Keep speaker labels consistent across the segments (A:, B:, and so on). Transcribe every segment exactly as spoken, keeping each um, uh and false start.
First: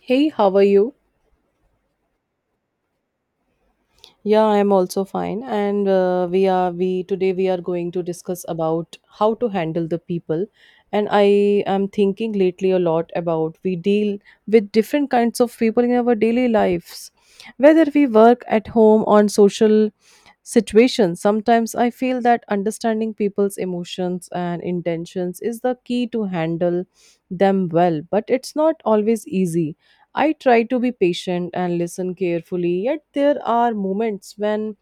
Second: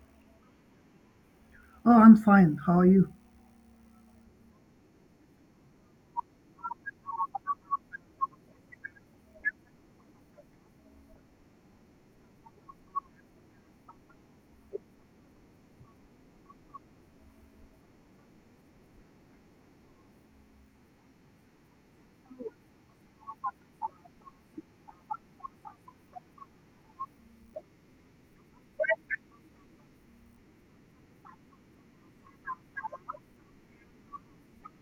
A: Hey, how are you?
B: Oh, I'm fine. How are you?
A: Yeah, I'm also fine. And uh, we are we today we are going to discuss about how to handle the people. And I am thinking lately a lot about we deal with different kinds of people in our daily lives, whether we work at home on social situations. Sometimes I feel that understanding people's emotions and intentions is the key to handle them well, but it's not always easy. I try to be patient and listen carefully, yet there are moments when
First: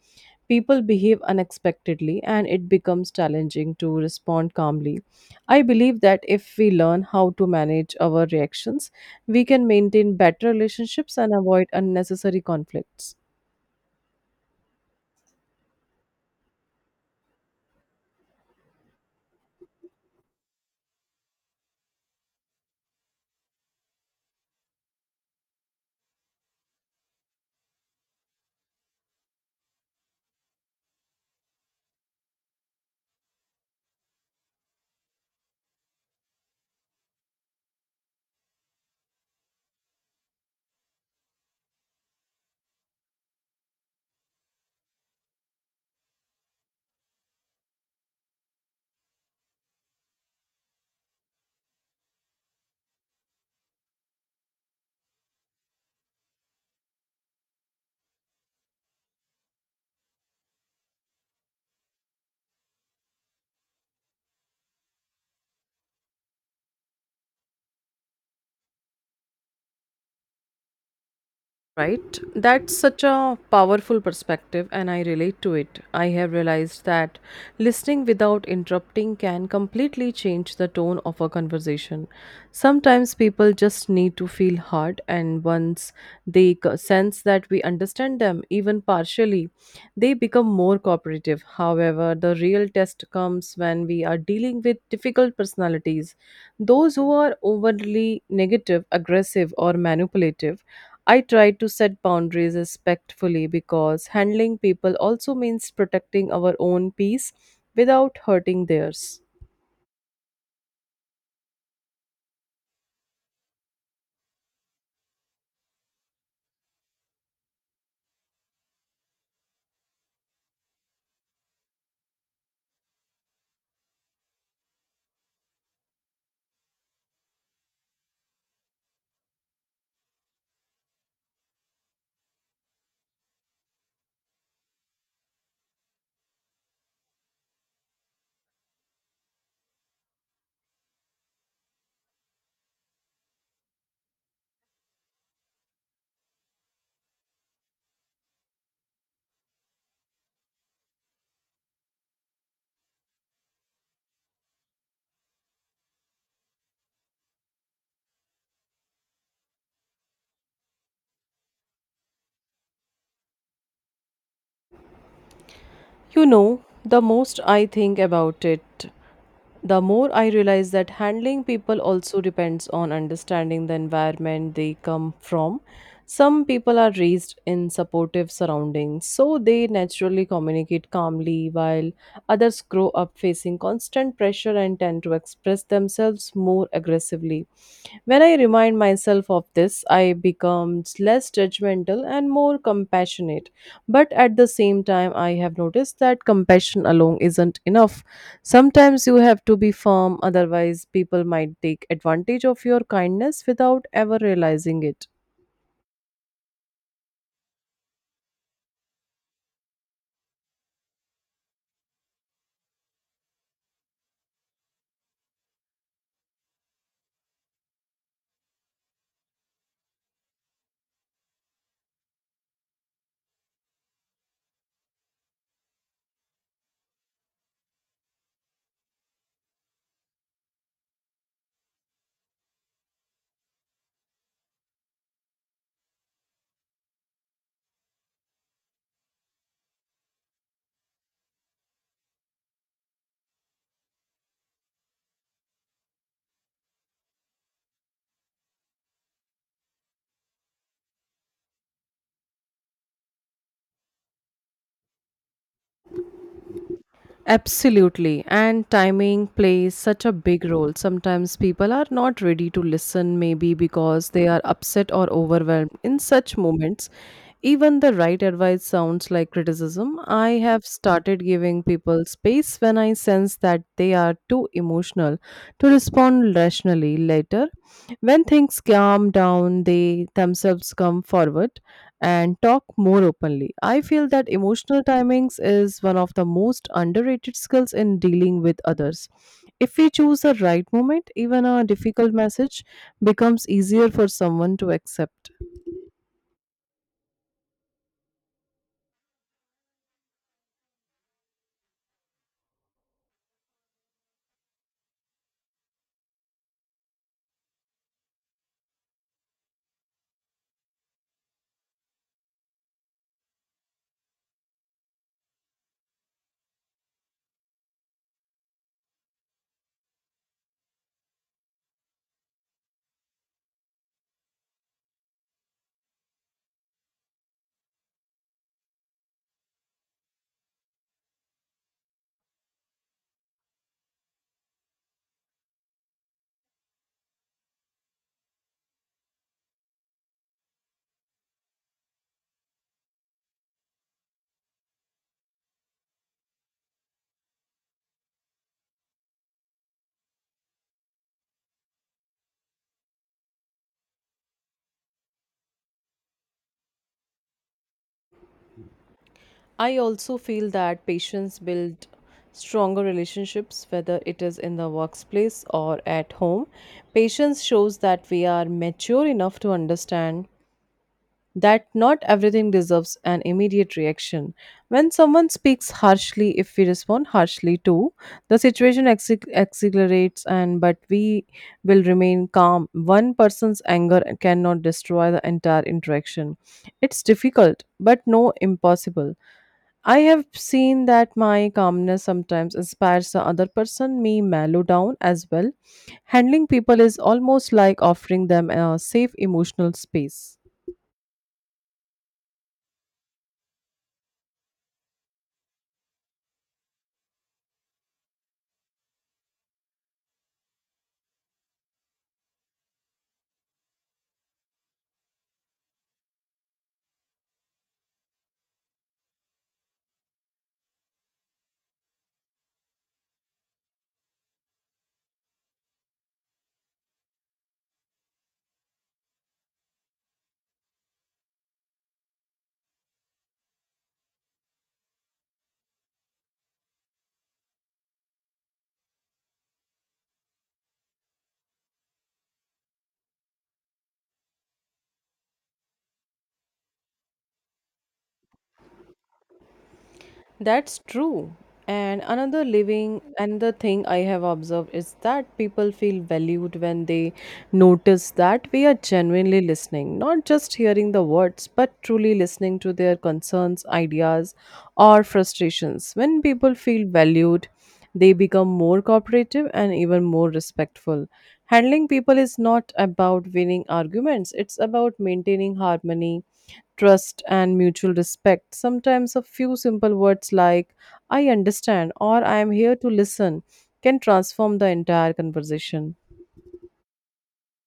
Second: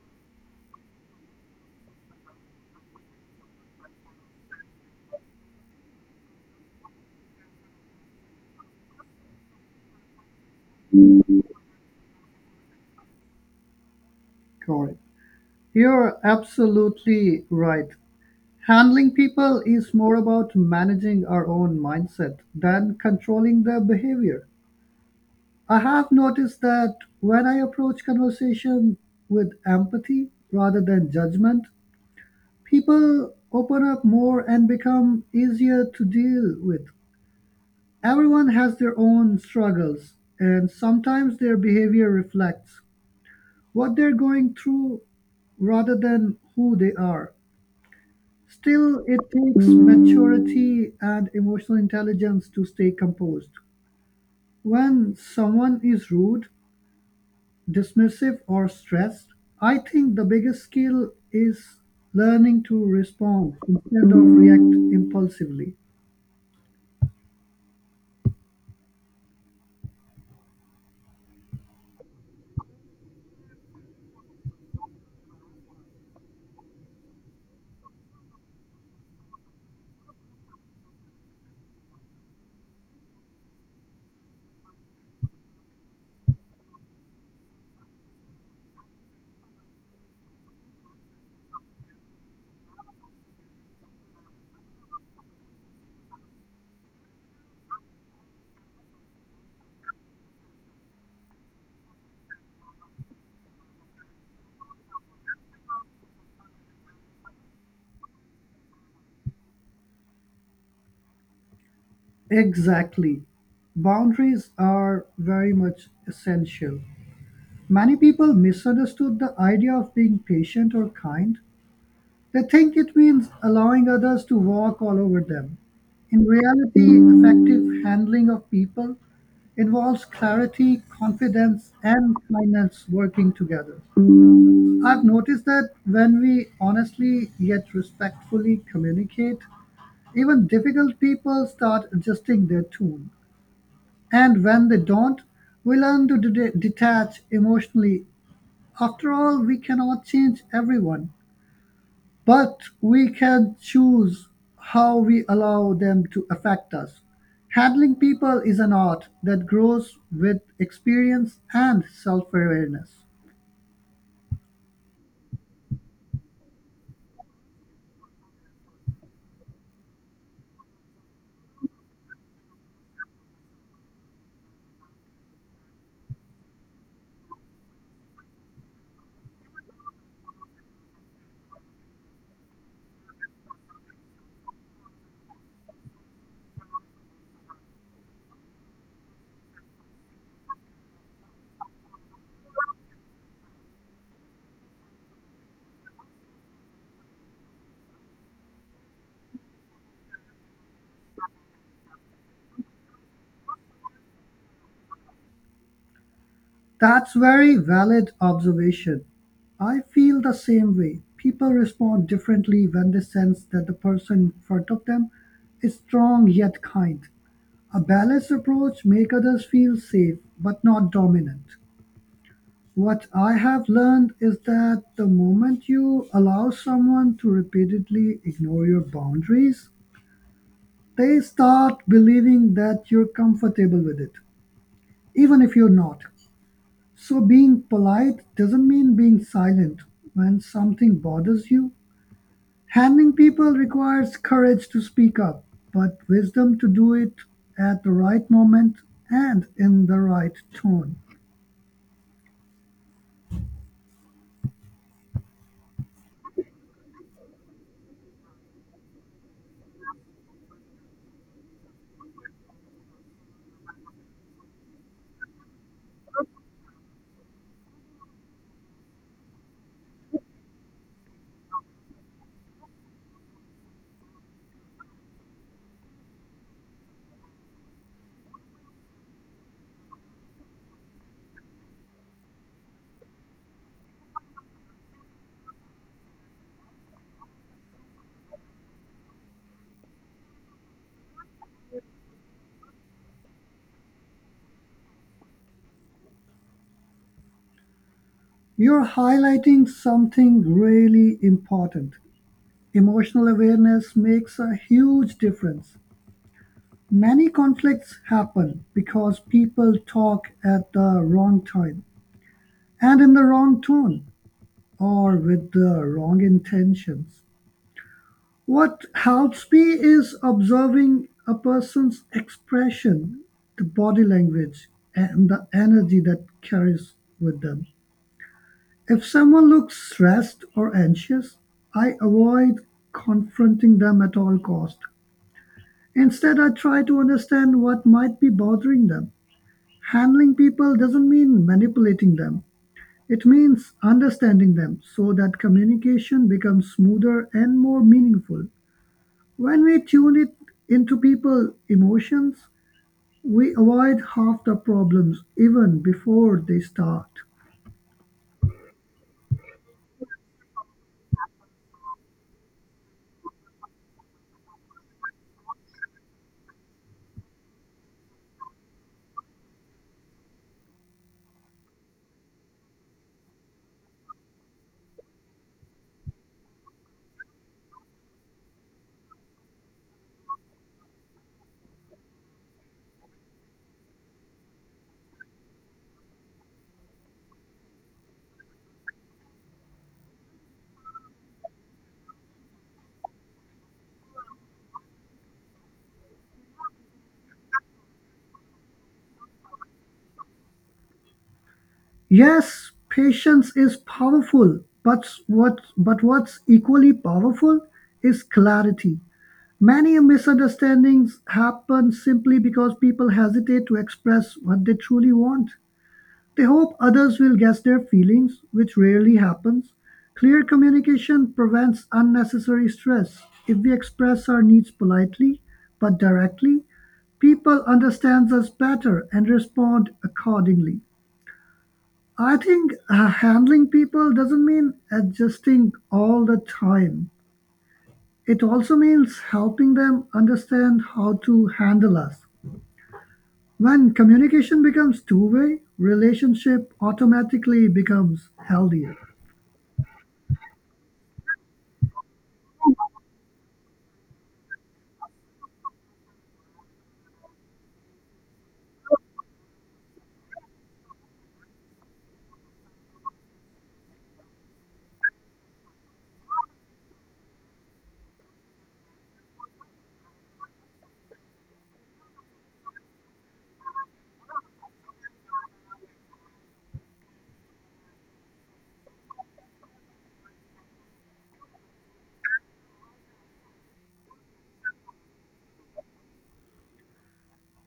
A: people behave unexpectedly and it becomes challenging to respond calmly. I believe that if we learn how to manage our reactions, we can maintain better relationships and avoid unnecessary conflicts.
B: Corey? You're absolutely right. Handling people is more about managing our own mindset than controlling their behavior. I have noticed that when I approach conversation with empathy rather than judgment, people open up more and become easier to deal with. Everyone has their own struggles, and sometimes their behavior reflects what they're going through rather than who they are. Still, it takes maturity and emotional intelligence to stay composed. When someone is rude, dismissive, or stressed, I think the biggest skill is learning to respond instead of react impulsively.
A: Right? That's such a powerful perspective, and I relate to it. I have realized that listening without interrupting can completely change the tone of a conversation. Sometimes people just need to feel heard, and once they c- sense that we understand them, even partially, they become more cooperative. However, the real test comes when we are dealing with difficult personalities, those who are overly negative, aggressive, or manipulative. I try to set boundaries respectfully because handling people also means protecting our own peace without hurting theirs.
B: Exactly. Boundaries are very much essential. Many people misunderstood the idea of being patient or kind. They think it means allowing others to walk all over them. In reality, effective handling of people involves clarity, confidence, and kindness working together. I've noticed that when we honestly yet respectfully communicate, even difficult people start adjusting their tune. And when they don't, we learn to de- detach emotionally. After all, we cannot change everyone, but we can choose how we allow them to affect us. Handling people is an art that grows with experience and self awareness.
A: You know, the most I think about it, the more I realize that handling people also depends on understanding the environment they come from. Some people are raised in supportive surroundings, so they naturally communicate calmly, while others grow up facing constant pressure and tend to express themselves more aggressively. When I remind myself of this, I become less judgmental and more compassionate. But at the same time, I have noticed that compassion alone isn't enough. Sometimes you have to be firm, otherwise, people might take advantage of your kindness without ever realizing it.
B: That's very valid observation. I feel the same way. People respond differently when they sense that the person in front of them is strong yet kind. A balanced approach makes others feel safe but not dominant. What I have learned is that the moment you allow someone to repeatedly ignore your boundaries, they start believing that you're comfortable with it, even if you're not. So, being polite doesn't mean being silent when something bothers you. Handling people requires courage to speak up, but wisdom to do it at the right moment and in the right tone.
A: Absolutely. And timing plays such a big role. Sometimes people are not ready to listen, maybe because they are upset or overwhelmed. In such moments, even the right advice sounds like criticism. I have started giving people space when I sense that they are too emotional to respond rationally later. When things calm down, they themselves come forward and talk more openly. I feel that emotional timings is one of the most underrated skills in dealing with others. If we choose the right moment, even a difficult message becomes easier for someone to accept.
B: You're highlighting something really important. Emotional awareness makes a huge difference. Many conflicts happen because people talk at the wrong time and in the wrong tone or with the wrong intentions. What helps me is observing a person's expression, the body language, and the energy that carries with them. If someone looks stressed or anxious, I avoid confronting them at all cost. Instead, I try to understand what might be bothering them. Handling people doesn't mean manipulating them, it means understanding them so that communication becomes smoother and more meaningful. When we tune it into people's emotions, we avoid half the problems even before they start.
A: I also feel that patients build stronger relationships, whether it is in the workplace or at home. Patience shows that we are mature enough to understand that not everything deserves an immediate reaction. When someone speaks harshly, if we respond harshly too, the situation acce- accelerates, and but we will remain calm. One person's anger cannot destroy the entire interaction. It's difficult, but no impossible. I have seen that my calmness sometimes inspires the other person, me mellow down as well. Handling people is almost like offering them a safe emotional space.
B: Yes, patience is powerful, but what but what's equally powerful is clarity. Many misunderstandings happen simply because people hesitate to express what they truly want. They hope others will guess their feelings, which rarely happens. Clear communication prevents unnecessary stress. If we express our needs politely but directly, people understand us better and respond accordingly. I think uh, handling people doesn't mean adjusting all the time. It also means helping them understand how to handle us. When communication becomes two way, relationship automatically becomes healthier.
A: That's true. And another living, another thing I have observed is that people feel valued when they notice that we are genuinely listening, not just hearing the words, but truly listening to their concerns, ideas, or frustrations. When people feel valued, they become more cooperative and even more respectful. Handling people is not about winning arguments, it's about maintaining harmony, trust, and mutual respect. Sometimes a few simple words like, I understand, or I am here to listen, can transform the entire conversation.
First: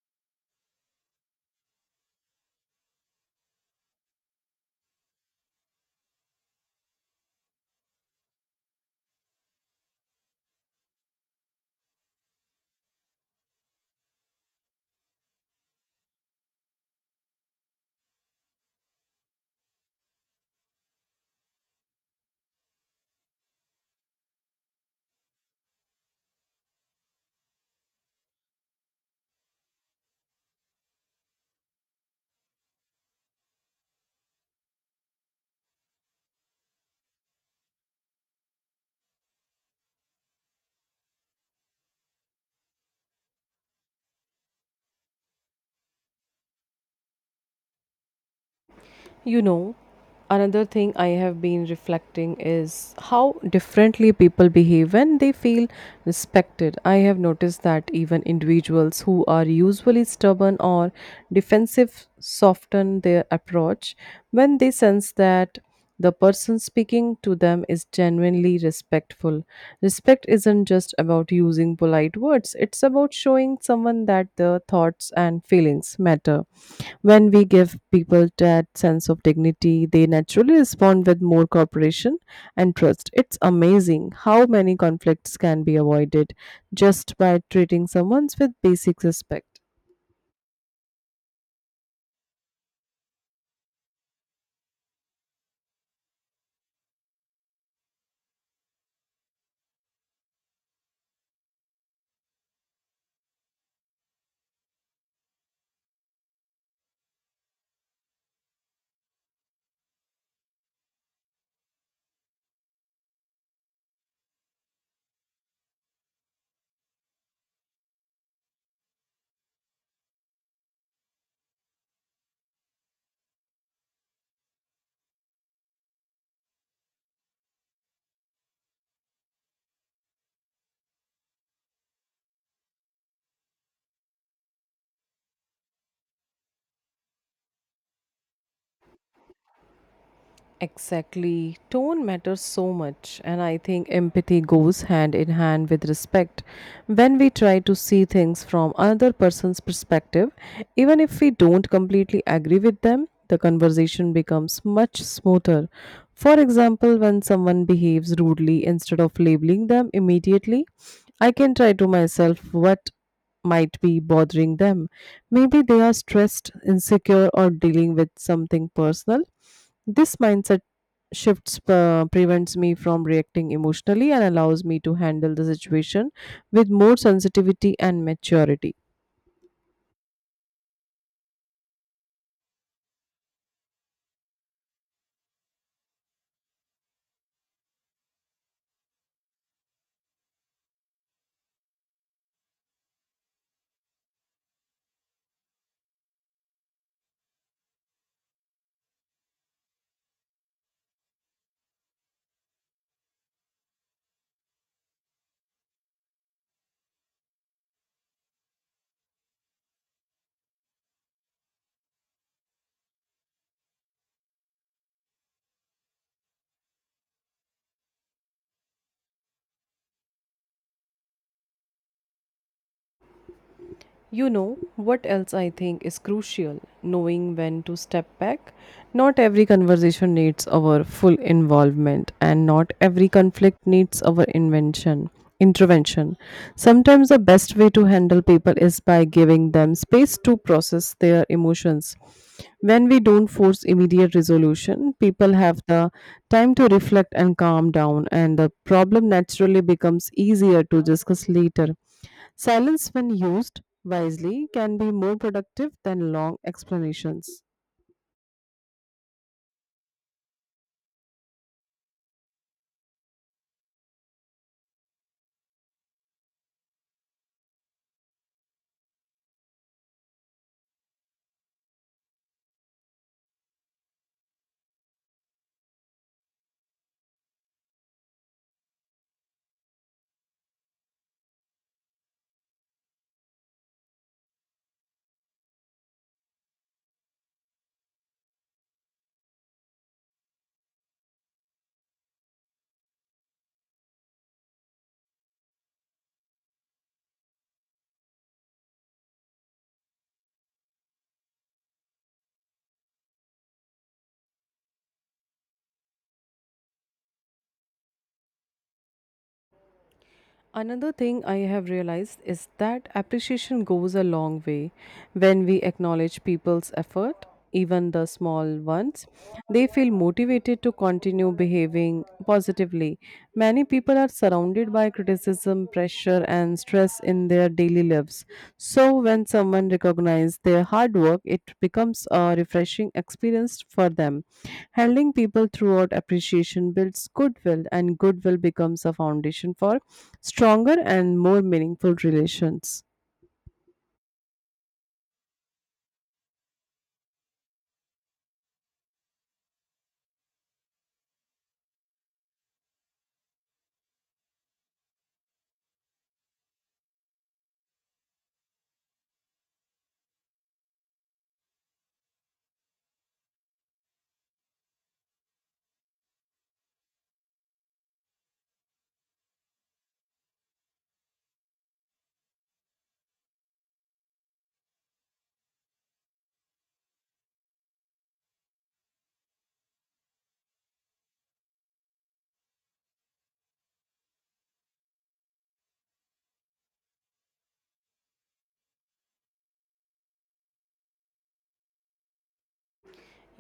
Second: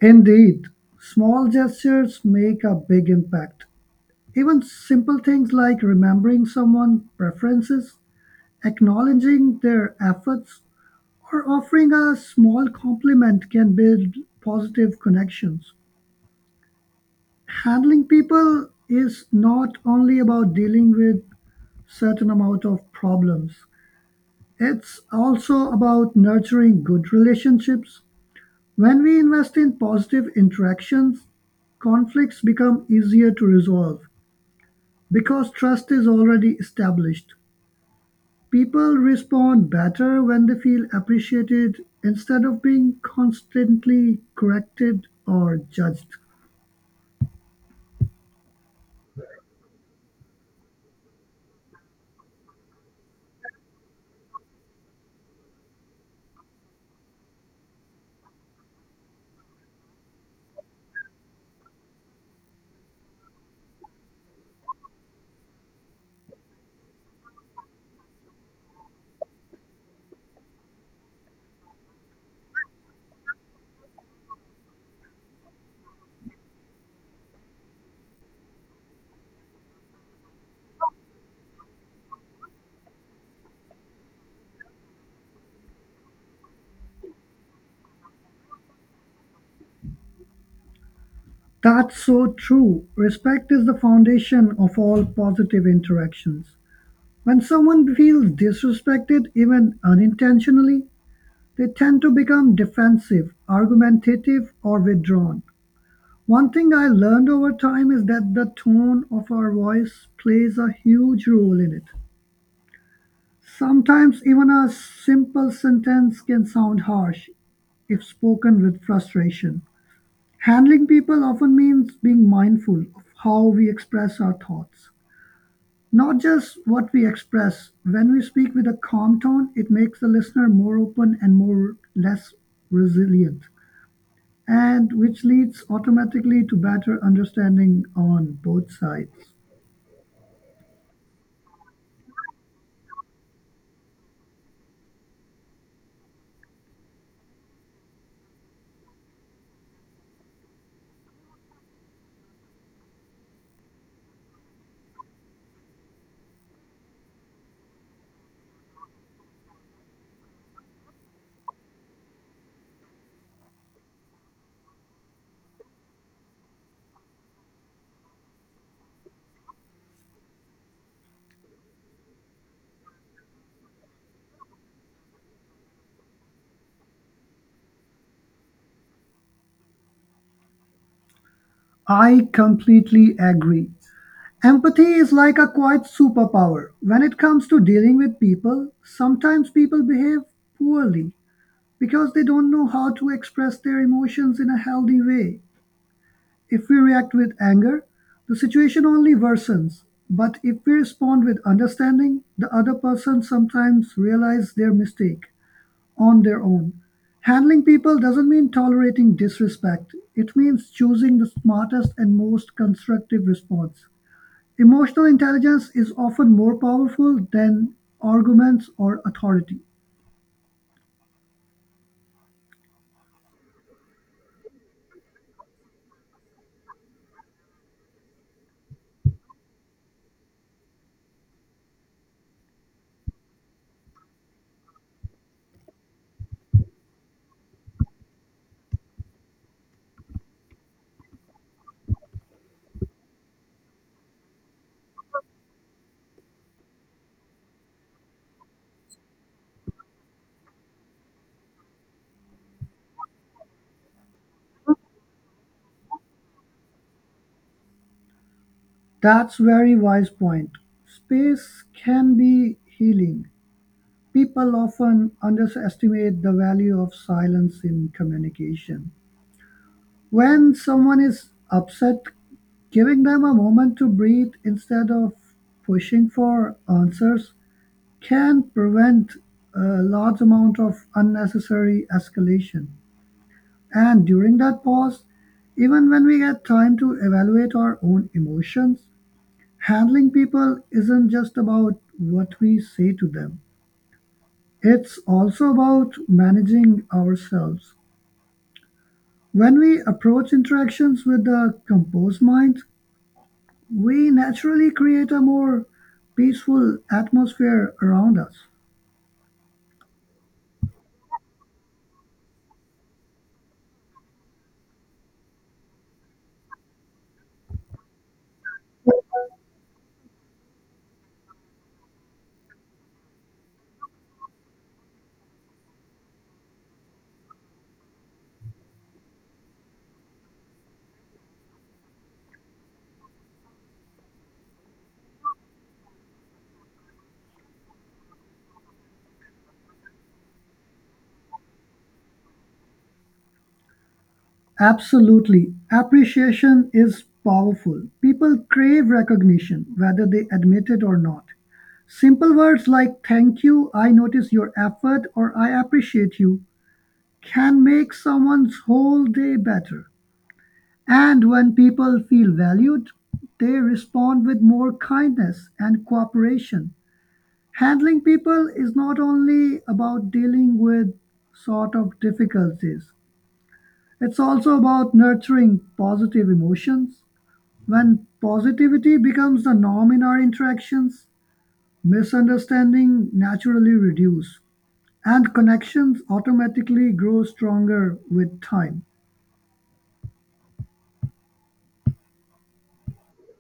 B: Indeed, small gestures make a big impact. Even simple things like remembering someone's preferences, acknowledging their efforts, or offering a small compliment can build positive connections. Handling people is not only about dealing with certain amount of problems. It's also about nurturing good relationships. When we invest in positive interactions, conflicts become easier to resolve because trust is already established. People respond better when they feel appreciated instead of being constantly corrected or judged.
A: You know, another thing I have been reflecting is how differently people behave when they feel respected. I have noticed that even individuals who are usually stubborn or defensive soften their approach when they sense that the person speaking to them is genuinely respectful. Respect isn't just about using polite words, it's about showing someone that their thoughts and feelings matter. When we give people that sense of dignity, they naturally respond with more cooperation and trust. It's amazing how many conflicts can be avoided just by treating someone with basic respect.
B: That's so true. Respect is the foundation of all positive interactions. When someone feels disrespected, even unintentionally, they tend to become defensive, argumentative, or withdrawn. One thing I learned over time is that the tone of our voice plays a huge role in it. Sometimes even a simple sentence can sound harsh if spoken with frustration. Handling people often means being mindful of how we express our thoughts, not just what we express. When we speak with a calm tone, it makes the listener more open and more less resilient, and which leads automatically to better understanding on both sides.
A: Exactly. Tone matters so much, and I think empathy goes hand in hand with respect. When we try to see things from another person's perspective, even if we don't completely agree with them, the conversation becomes much smoother. For example, when someone behaves rudely, instead of labeling them immediately, I can try to myself what might be bothering them. Maybe they are stressed, insecure, or dealing with something personal. This mindset shifts uh, prevents me from reacting emotionally and allows me to handle the situation with more sensitivity and maturity.
B: I completely agree. Empathy is like a quiet superpower. When it comes to dealing with people, sometimes people behave poorly because they don't know how to express their emotions in a healthy way. If we react with anger, the situation only worsens. But if we respond with understanding, the other person sometimes realizes their mistake on their own. Handling people doesn't mean tolerating disrespect. It means choosing the smartest and most constructive response. Emotional intelligence is often more powerful than arguments or authority.
A: You know, what else I think is crucial? Knowing when to step back. Not every conversation needs our full involvement, and not every conflict needs our invention. Intervention. Sometimes the best way to handle people is by giving them space to process their emotions. When we don't force immediate resolution, people have the time to reflect and calm down, and the problem naturally becomes easier to discuss later. Silence, when used wisely, can be more productive than long explanations.
B: That's very wise point. Space can be healing. People often underestimate the value of silence in communication. When someone is upset, giving them a moment to breathe instead of pushing for answers can prevent a large amount of unnecessary escalation. And during that pause, even when we get time to evaluate our own emotions, handling people isn't just about what we say to them, it's also about managing ourselves. When we approach interactions with a composed mind, we naturally create a more peaceful atmosphere around us.
A: Another thing I have realized is that appreciation goes a long way. When we acknowledge people's effort, even the small ones, they feel motivated to continue behaving positively. Many people are surrounded by criticism, pressure, and and stress in their daily lives. So, when someone recognizes their hard work, it becomes a refreshing experience for them. Handling people throughout appreciation builds goodwill, and goodwill becomes a foundation for stronger and more meaningful relations.
B: Absolutely. Appreciation is powerful. People crave recognition, whether they admit it or not. Simple words like "Thank you," "I notice your effort," or "I appreciate you" can make someone's whole day better. And when people feel valued, they respond with more kindness and cooperation. Handling people is not only about dealing with sort of difficulties, it's also about nurturing positive emotions. When positivity becomes the norm in our interactions, misunderstanding naturally reduce, and connections automatically grow stronger with time.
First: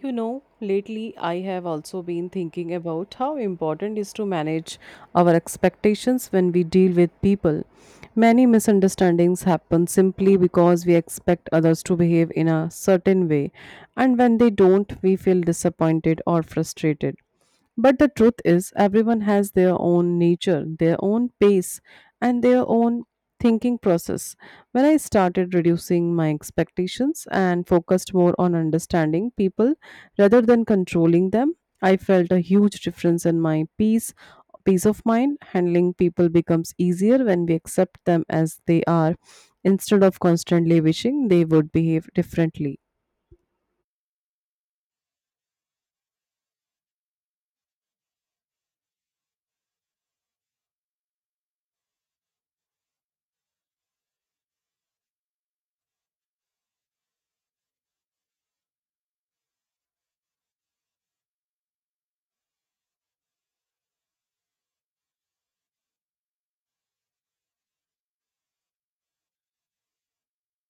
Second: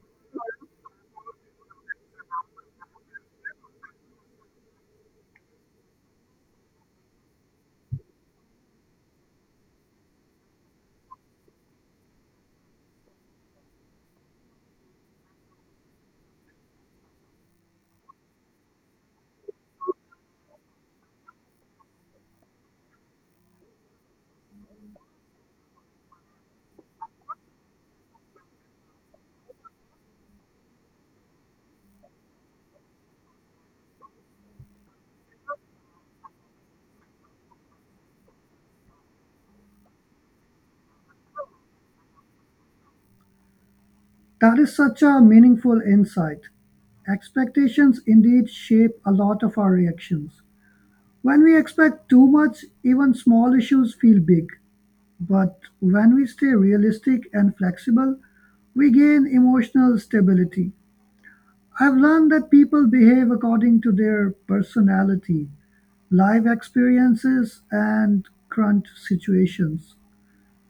A: You know, lately I have also been thinking about how important it is to manage our expectations when we deal with people. Many misunderstandings happen simply because we expect others to behave in a certain way, and when they don't, we feel disappointed or frustrated. But the truth is, everyone has their own nature, their own pace, and their own thinking process. When I started reducing my expectations and focused more on understanding people rather than controlling them, I felt a huge difference in my peace, peace of mind. Handling people becomes easier when we accept them as they are, instead of constantly wishing they would behave differently.
B: That is such a meaningful insight. Expectations indeed shape a lot of our reactions. When we expect too much, even small issues feel big. But when we stay realistic and flexible, we gain emotional stability. I've learned that people behave according to their personality, life experiences, and current situations.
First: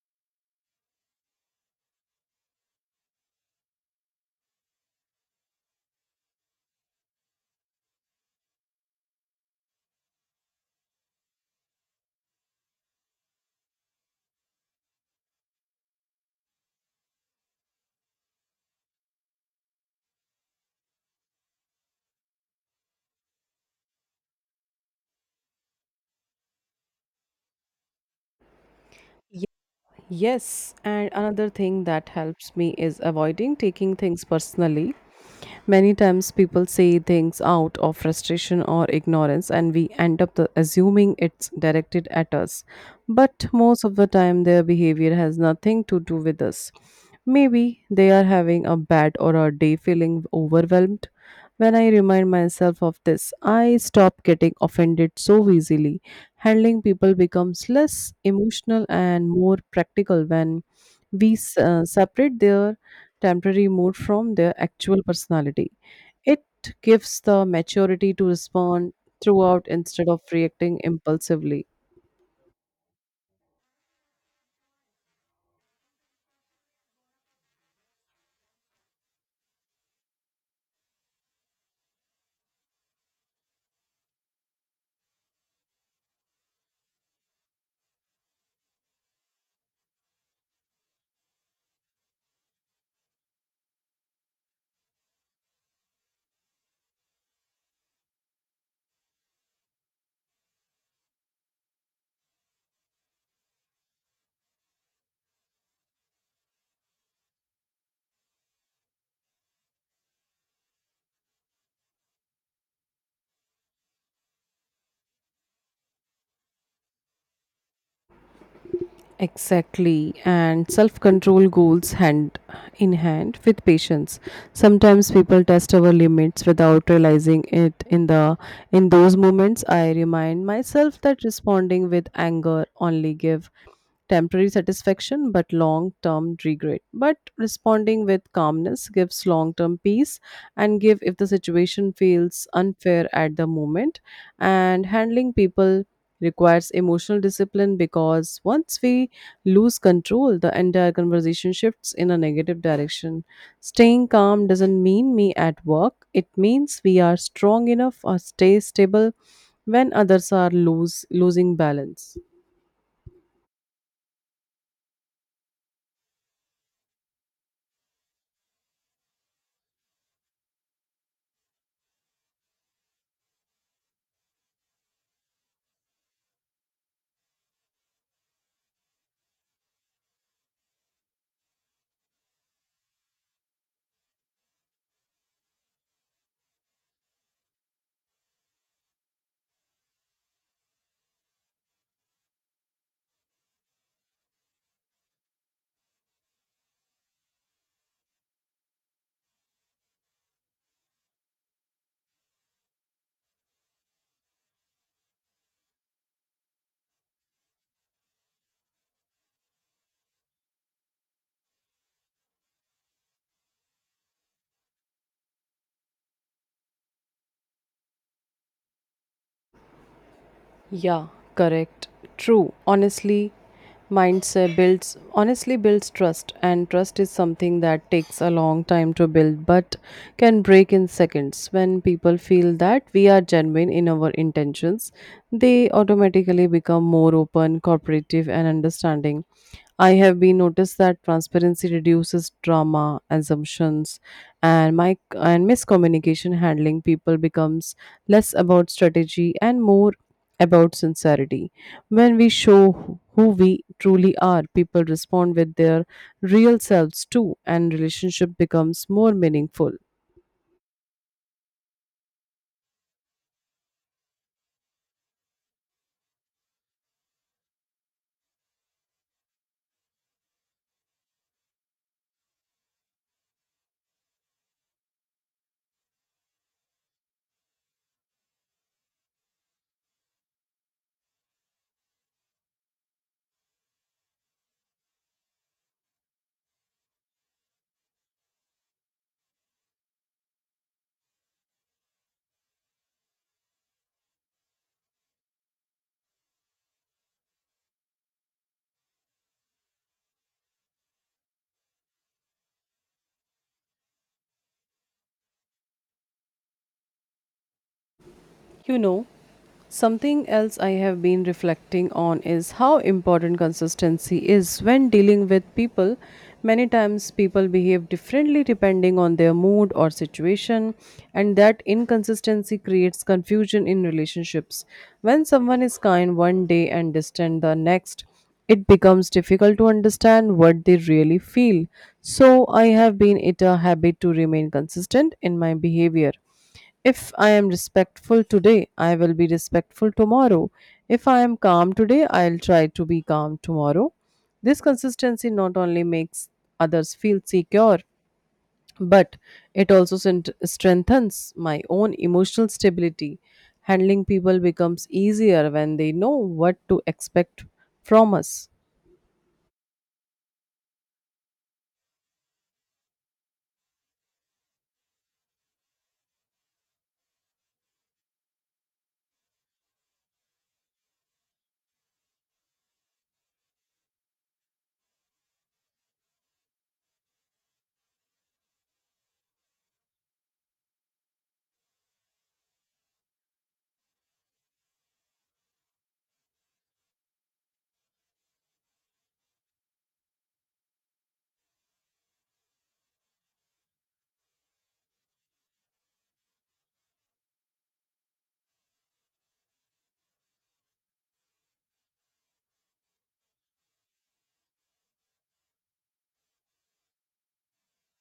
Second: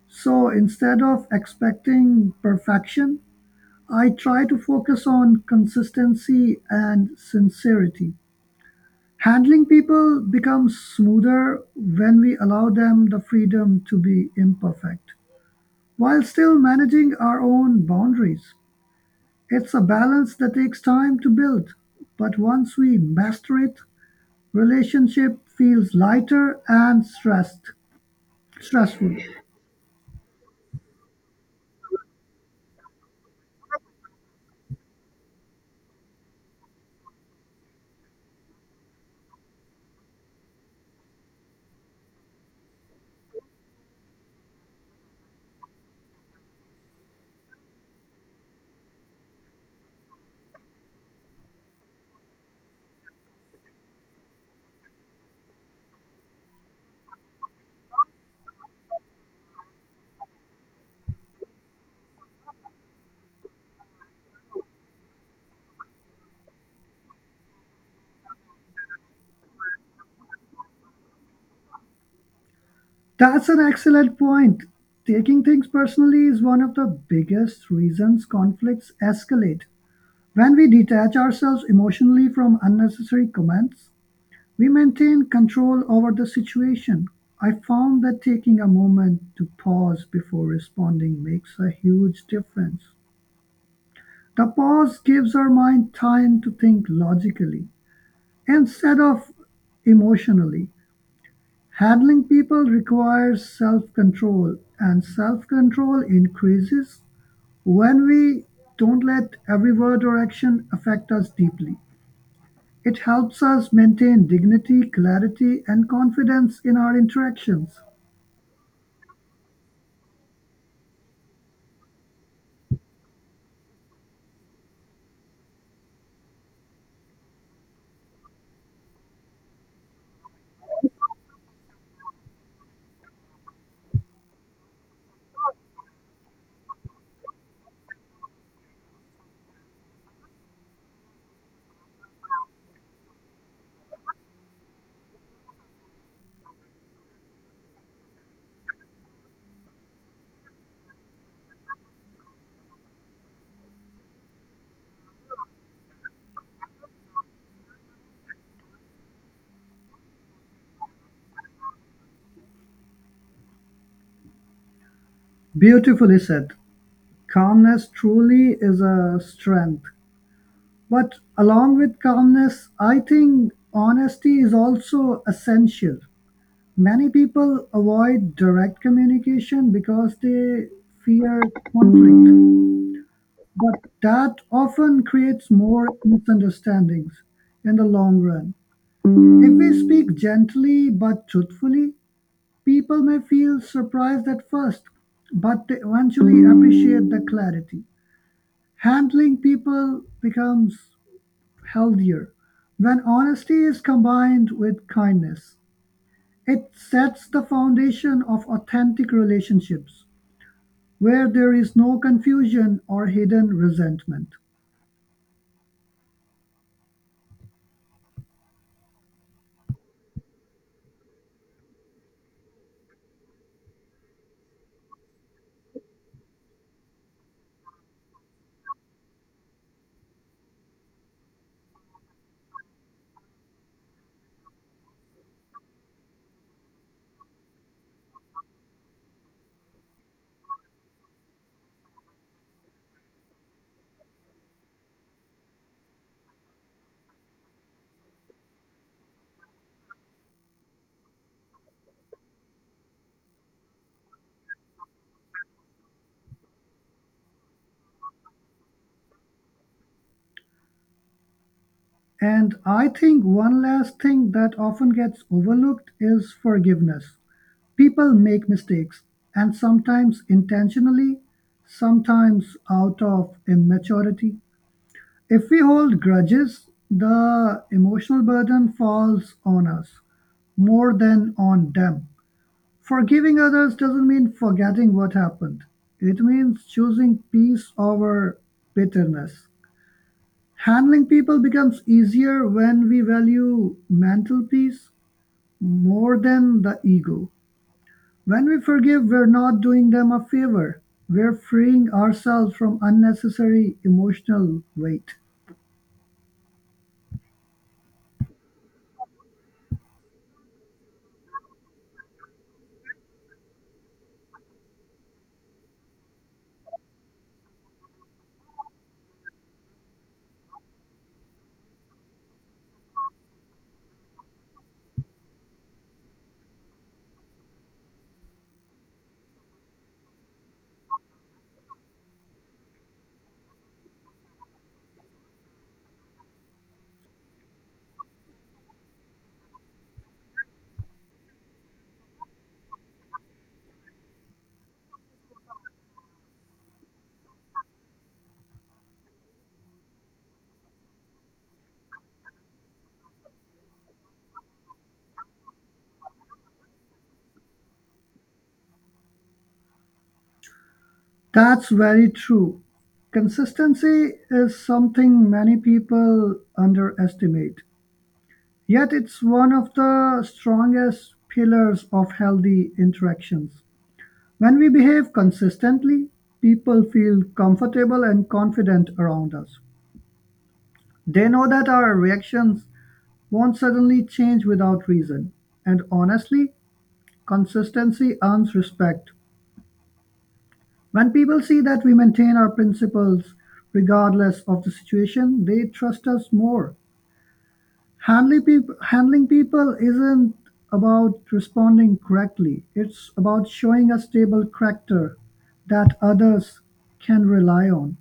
B: So instead of expecting perfection, I try to focus on consistency and sincerity. Handling people becomes smoother when we allow them the freedom to be imperfect while still managing our own boundaries. It's a balance that takes time to build, but once we master it, relationship feels lighter and stressed, stressful.
A: Ye- Yes, and another thing that helps me is avoiding taking things personally. Many times people say things out of frustration or ignorance, and we end up the- assuming it's directed at us. But most of the time, their behavior has nothing to do with us. Maybe they are having a bad or a day feeling overwhelmed. When I remind myself of this, I stop getting offended so easily. Handling people becomes less emotional and more practical when we s- uh, separate their temporary mood from their actual personality. It gives the maturity to respond throughout instead of reacting impulsively.
B: That's an excellent point. Taking things personally is one of the biggest reasons conflicts escalate. When we detach ourselves emotionally from unnecessary comments, we maintain control over the situation. I found that taking a moment to pause before responding makes a huge difference. The pause gives our mind time to think logically instead of emotionally. Handling people requires self-control, and self-control increases when we don't let every word or action affect us deeply. It helps us maintain dignity, clarity, and confidence in our interactions.
A: Exactly, and self control goes hand in hand with patience. Sometimes people test our limits without realizing it in the in those moments I remind myself that responding with anger only give temporary satisfaction but long term regret. But responding with calmness gives long term peace and give if the situation feels unfair at the moment. And handling people requires emotional discipline because once we lose control, the entire conversation shifts in a negative direction. Staying calm doesn't mean me at work, it means we are strong enough or stay stable when others are lose losing balance.
B: Beautifully said. Calmness truly is a strength. But along with calmness, I think honesty is also essential. Many people avoid direct communication because they fear conflict, but that often creates more misunderstandings in the long run. If we speak gently but truthfully, people may feel surprised at first, but they eventually appreciate the clarity. Handling people becomes healthier when honesty is combined with kindness. It sets the foundation of authentic relationships where there is no confusion or hidden resentment.
A: Yeah, correct. True. Honestly, mindset builds, honestly builds trust, and trust is something that takes a long time to build but can break in seconds. When people feel that we are genuine in our intentions, they automatically become more open, cooperative, and understanding. I have been noticed that transparency reduces drama, assumptions, and my and miscommunication. Handling people becomes less about strategy and more about sincerity. When we show who who we truly are, people respond with their real selves too, and relationship becomes more meaningful.
B: And I think one last thing that often gets overlooked is forgiveness. People make mistakes, and sometimes intentionally, sometimes out of immaturity. If we hold grudges, the emotional burden falls on us more than on them. Forgiving others doesn't mean forgetting what happened. It means choosing peace over bitterness. Handling people becomes easier when we value mental peace more than the ego. When we forgive, we're not doing them a favor. We're freeing ourselves from unnecessary emotional weight.
A: You know, something else I have been reflecting on is how important consistency is when dealing with people. Many times, people behave differently depending on their mood or situation, and that inconsistency creates confusion in relationships. When someone is kind one day and distant the next, it becomes difficult to understand what they really feel. So, I have been it a habit to remain consistent in my behavior. If I am respectful today, I will be respectful tomorrow. If I am calm today, I'll try to be calm tomorrow. This consistency not only makes others feel secure, but it also sent- strengthens my own emotional stability. Handling people becomes easier when they know what to expect from us.
B: That's very true. Consistency is something many people underestimate. Yet it's one of the strongest pillars of healthy interactions. When we behave consistently, people feel comfortable and confident around us. They know that our reactions won't suddenly change without reason. And honestly, consistency earns respect. When people see that we maintain our principles regardless of the situation, they trust us more. Handling people, handling people isn't about responding correctly. It's about showing a stable character that others can rely on.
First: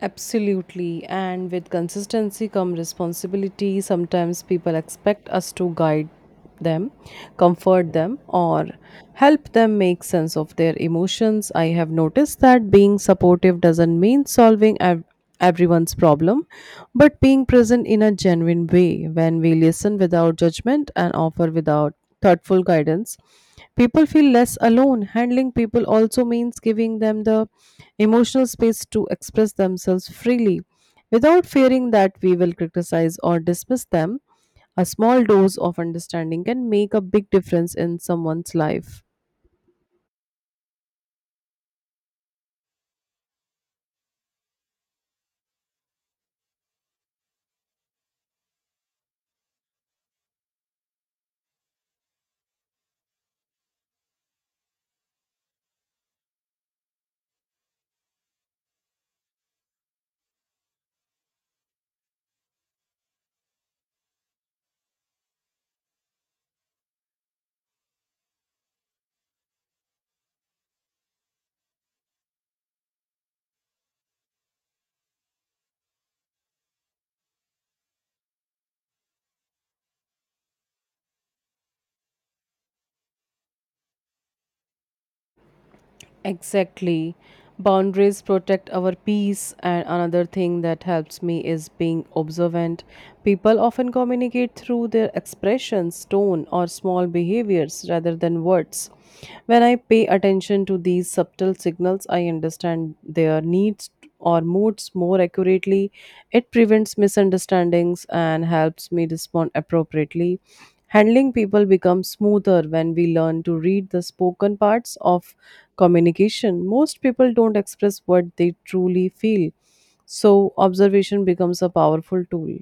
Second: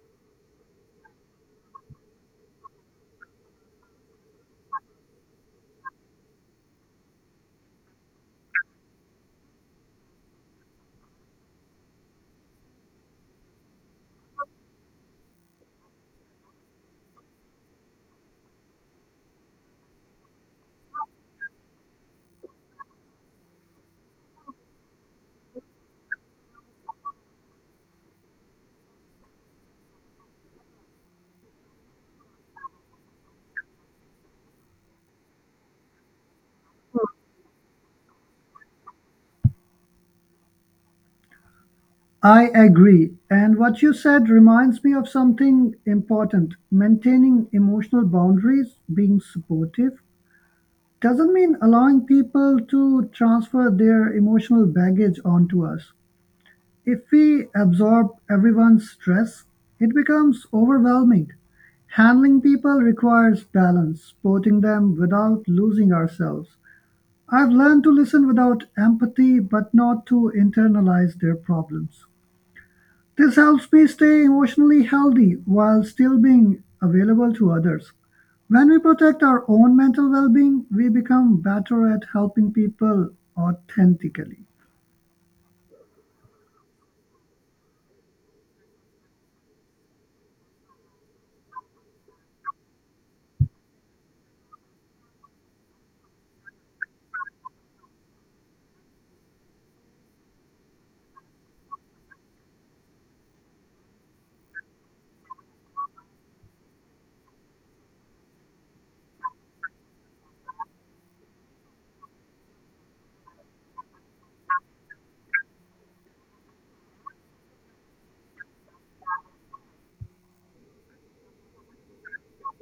A: Absolutely, and with consistency come responsibility. Sometimes people expect us to guide them, comfort them, or help them make sense of their emotions. I have noticed that being supportive doesn't mean solving ev- everyone's problem, but being present in a genuine way. When we listen without judgment and offer without thoughtful guidance, people feel less alone. Handling people also means giving them the emotional space to express themselves freely without fearing that we will criticize or dismiss them. A small dose of understanding can make a big difference in someone's life.
B: I agree. And what you said reminds me of something important. Maintaining emotional boundaries, being supportive, doesn't mean allowing people to transfer their emotional baggage onto us. If we absorb everyone's stress, it becomes overwhelming. Handling people requires balance, supporting them without losing ourselves. I've learned to listen without empathy, but not to internalize their problems. This helps me stay emotionally healthy while still being available to others. When we protect our own mental well being, we become better at helping people authentically.
A: Exactly. Boundaries protect our peace, and another thing that helps me is being observant. People often communicate through their expressions, tone, or small behaviors rather than words. When I pay attention to these subtle signals, I understand their needs or moods more accurately. It prevents misunderstandings and helps me respond appropriately. Handling people becomes smoother when we learn to read the spoken parts of communication. Most people don't express what they truly feel, so observation becomes a powerful tool.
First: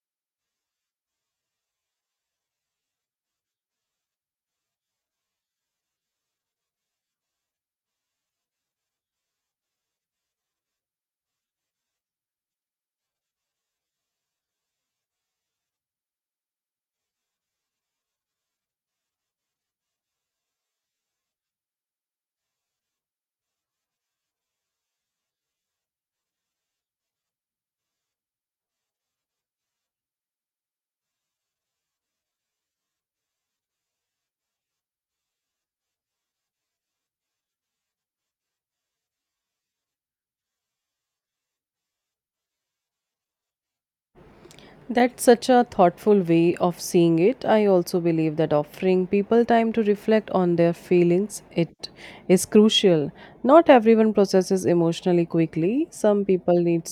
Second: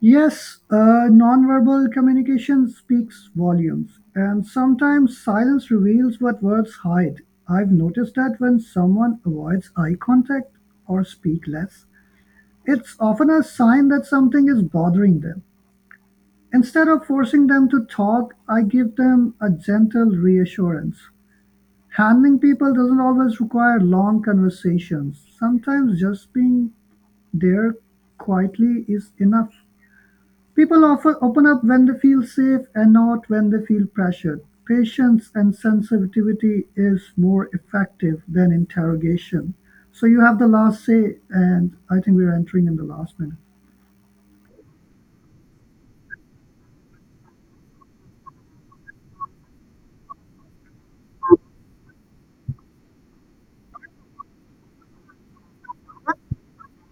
B: Yes, uh, nonverbal communication speaks volumes, and sometimes silence reveals what words hide. I've noticed that when someone avoids eye contact or speak less, it's often a sign that something is bothering them. Instead of forcing them to talk, I give them a gentle reassurance. Handling people doesn't always require long conversations. Sometimes just being there quietly is enough. People often open up when they feel safe and not when they feel pressured. Patience and sensitivity is more effective than interrogation. So you have the last say, and I think we're entering in the last minute.
A: That's such a thoughtful way of seeing it. I also believe that offering people time to reflect on their feelings it is crucial. Not everyone processes emotionally quickly. Some people need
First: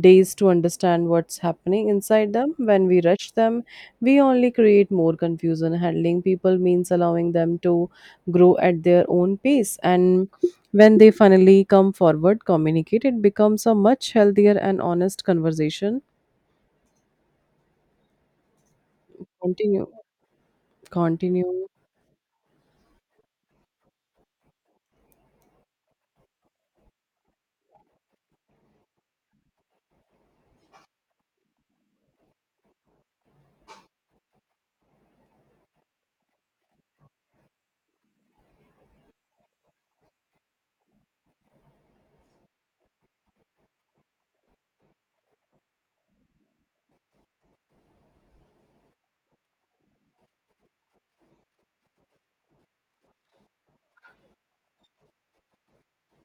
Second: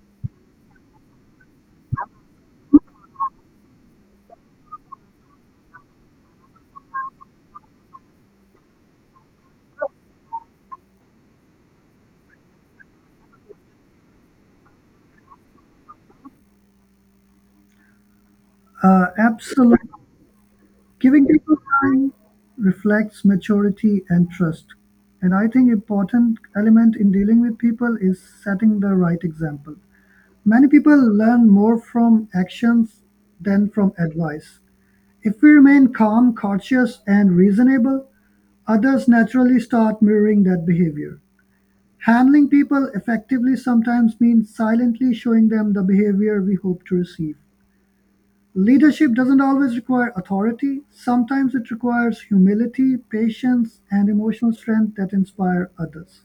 A: days to understand what's happening inside them. When we rush them, we only create more confusion. Handling people means allowing them to grow at their own pace, and when they finally come forward, communicate, it becomes a much healthier and honest conversation.
B: Uh, absolutely.
A: Continue.
B: Giving people
A: Continue.
B: time reflects maturity and trust. And I think important element in dealing with people is setting the right example. Many people learn more from actions than from advice. If we remain calm, cautious, and reasonable, others naturally start mirroring that behavior. Handling people effectively sometimes means silently showing them the behavior we hope to receive. Leadership doesn't always require authority, sometimes it requires humility, patience, and emotional strength that inspire others.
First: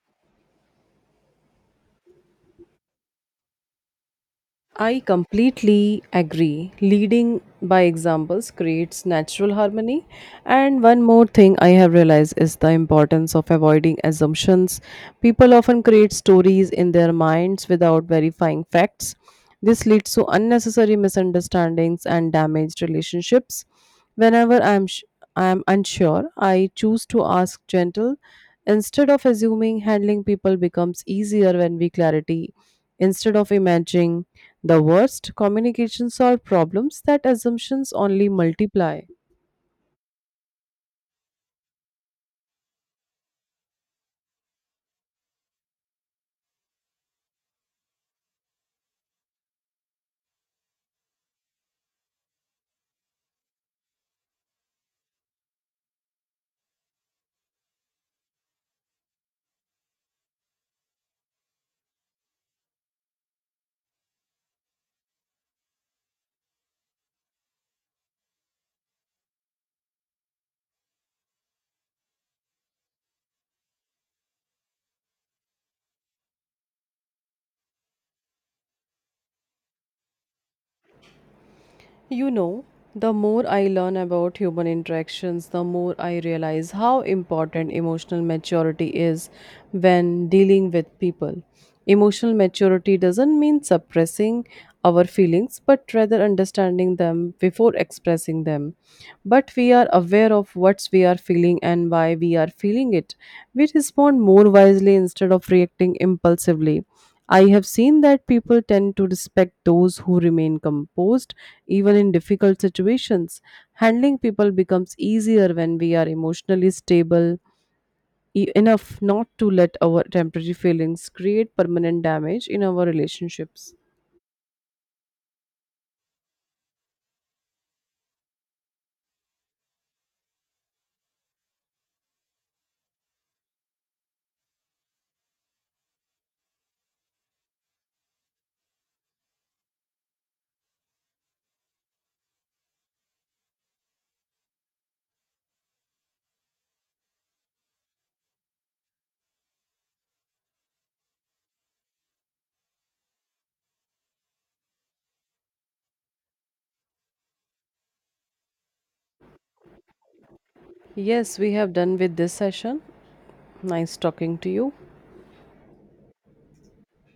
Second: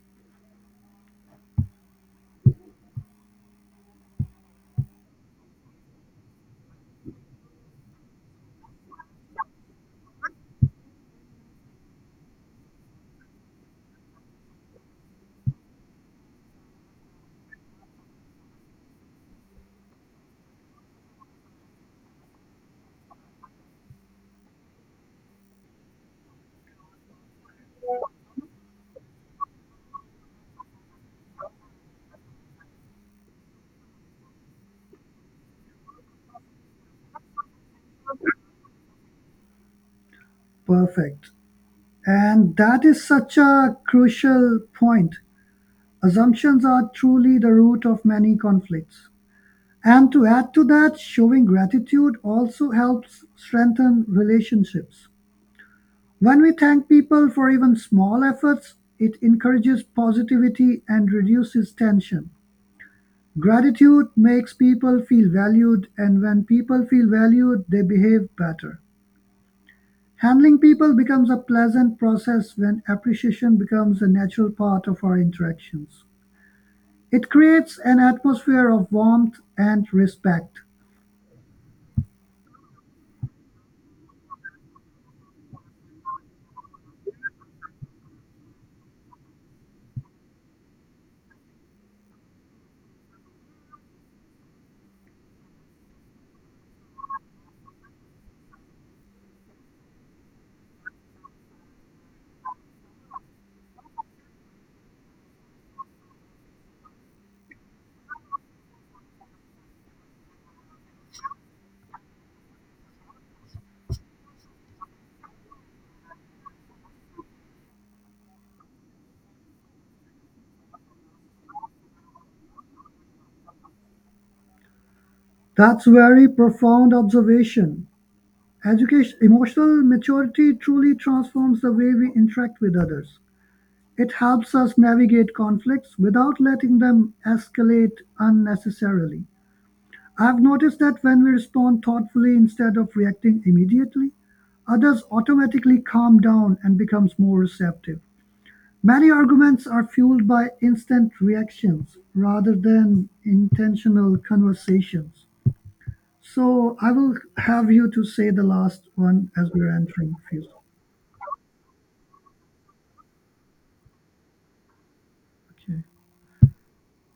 A: I completely agree. Leading by examples creates natural harmony. And one more thing I have realized is the importance of avoiding assumptions. People often create stories in their minds without verifying facts. This leads to unnecessary misunderstandings and damaged relationships. Whenever I am sh- I am unsure, I choose to ask gentle instead of assuming. Handling people becomes easier when we clarity instead of imagining the worst. Communication solves problems that assumptions only multiply.
B: Perfect. And that is such a crucial point. Assumptions are truly the root of many conflicts. And to add to that, showing gratitude also helps strengthen relationships. When we thank people for even small efforts, it encourages positivity and reduces tension. Gratitude makes people feel valued, and when people feel valued, they behave better. Handling people becomes a pleasant process when appreciation becomes a natural part of our interactions. It creates an atmosphere of warmth and respect.
A: You know, the more I learn about human interactions, the more I realize how important emotional maturity is when dealing with people. Emotional maturity doesn't mean suppressing our feelings, but rather understanding them before expressing them. But we are aware of what we are feeling and why we are feeling it. We respond more wisely instead of reacting impulsively. I have seen that people tend to respect those who remain composed even in difficult situations. Handling people becomes easier when we are emotionally stable e- enough not to let our temporary feelings create permanent damage in our relationships.
B: That's very profound observation. Education Emotional maturity truly transforms the way we interact with others. It helps us navigate conflicts without letting them escalate unnecessarily. I've noticed that when we respond thoughtfully instead of reacting immediately, others automatically calm down and becomes more receptive. Many arguments are fueled by instant reactions rather than intentional conversations. So I will have you to say the last one as we're entering. Fiz-
A: Yes, we have done with this session. Nice talking to you.
B: Okay.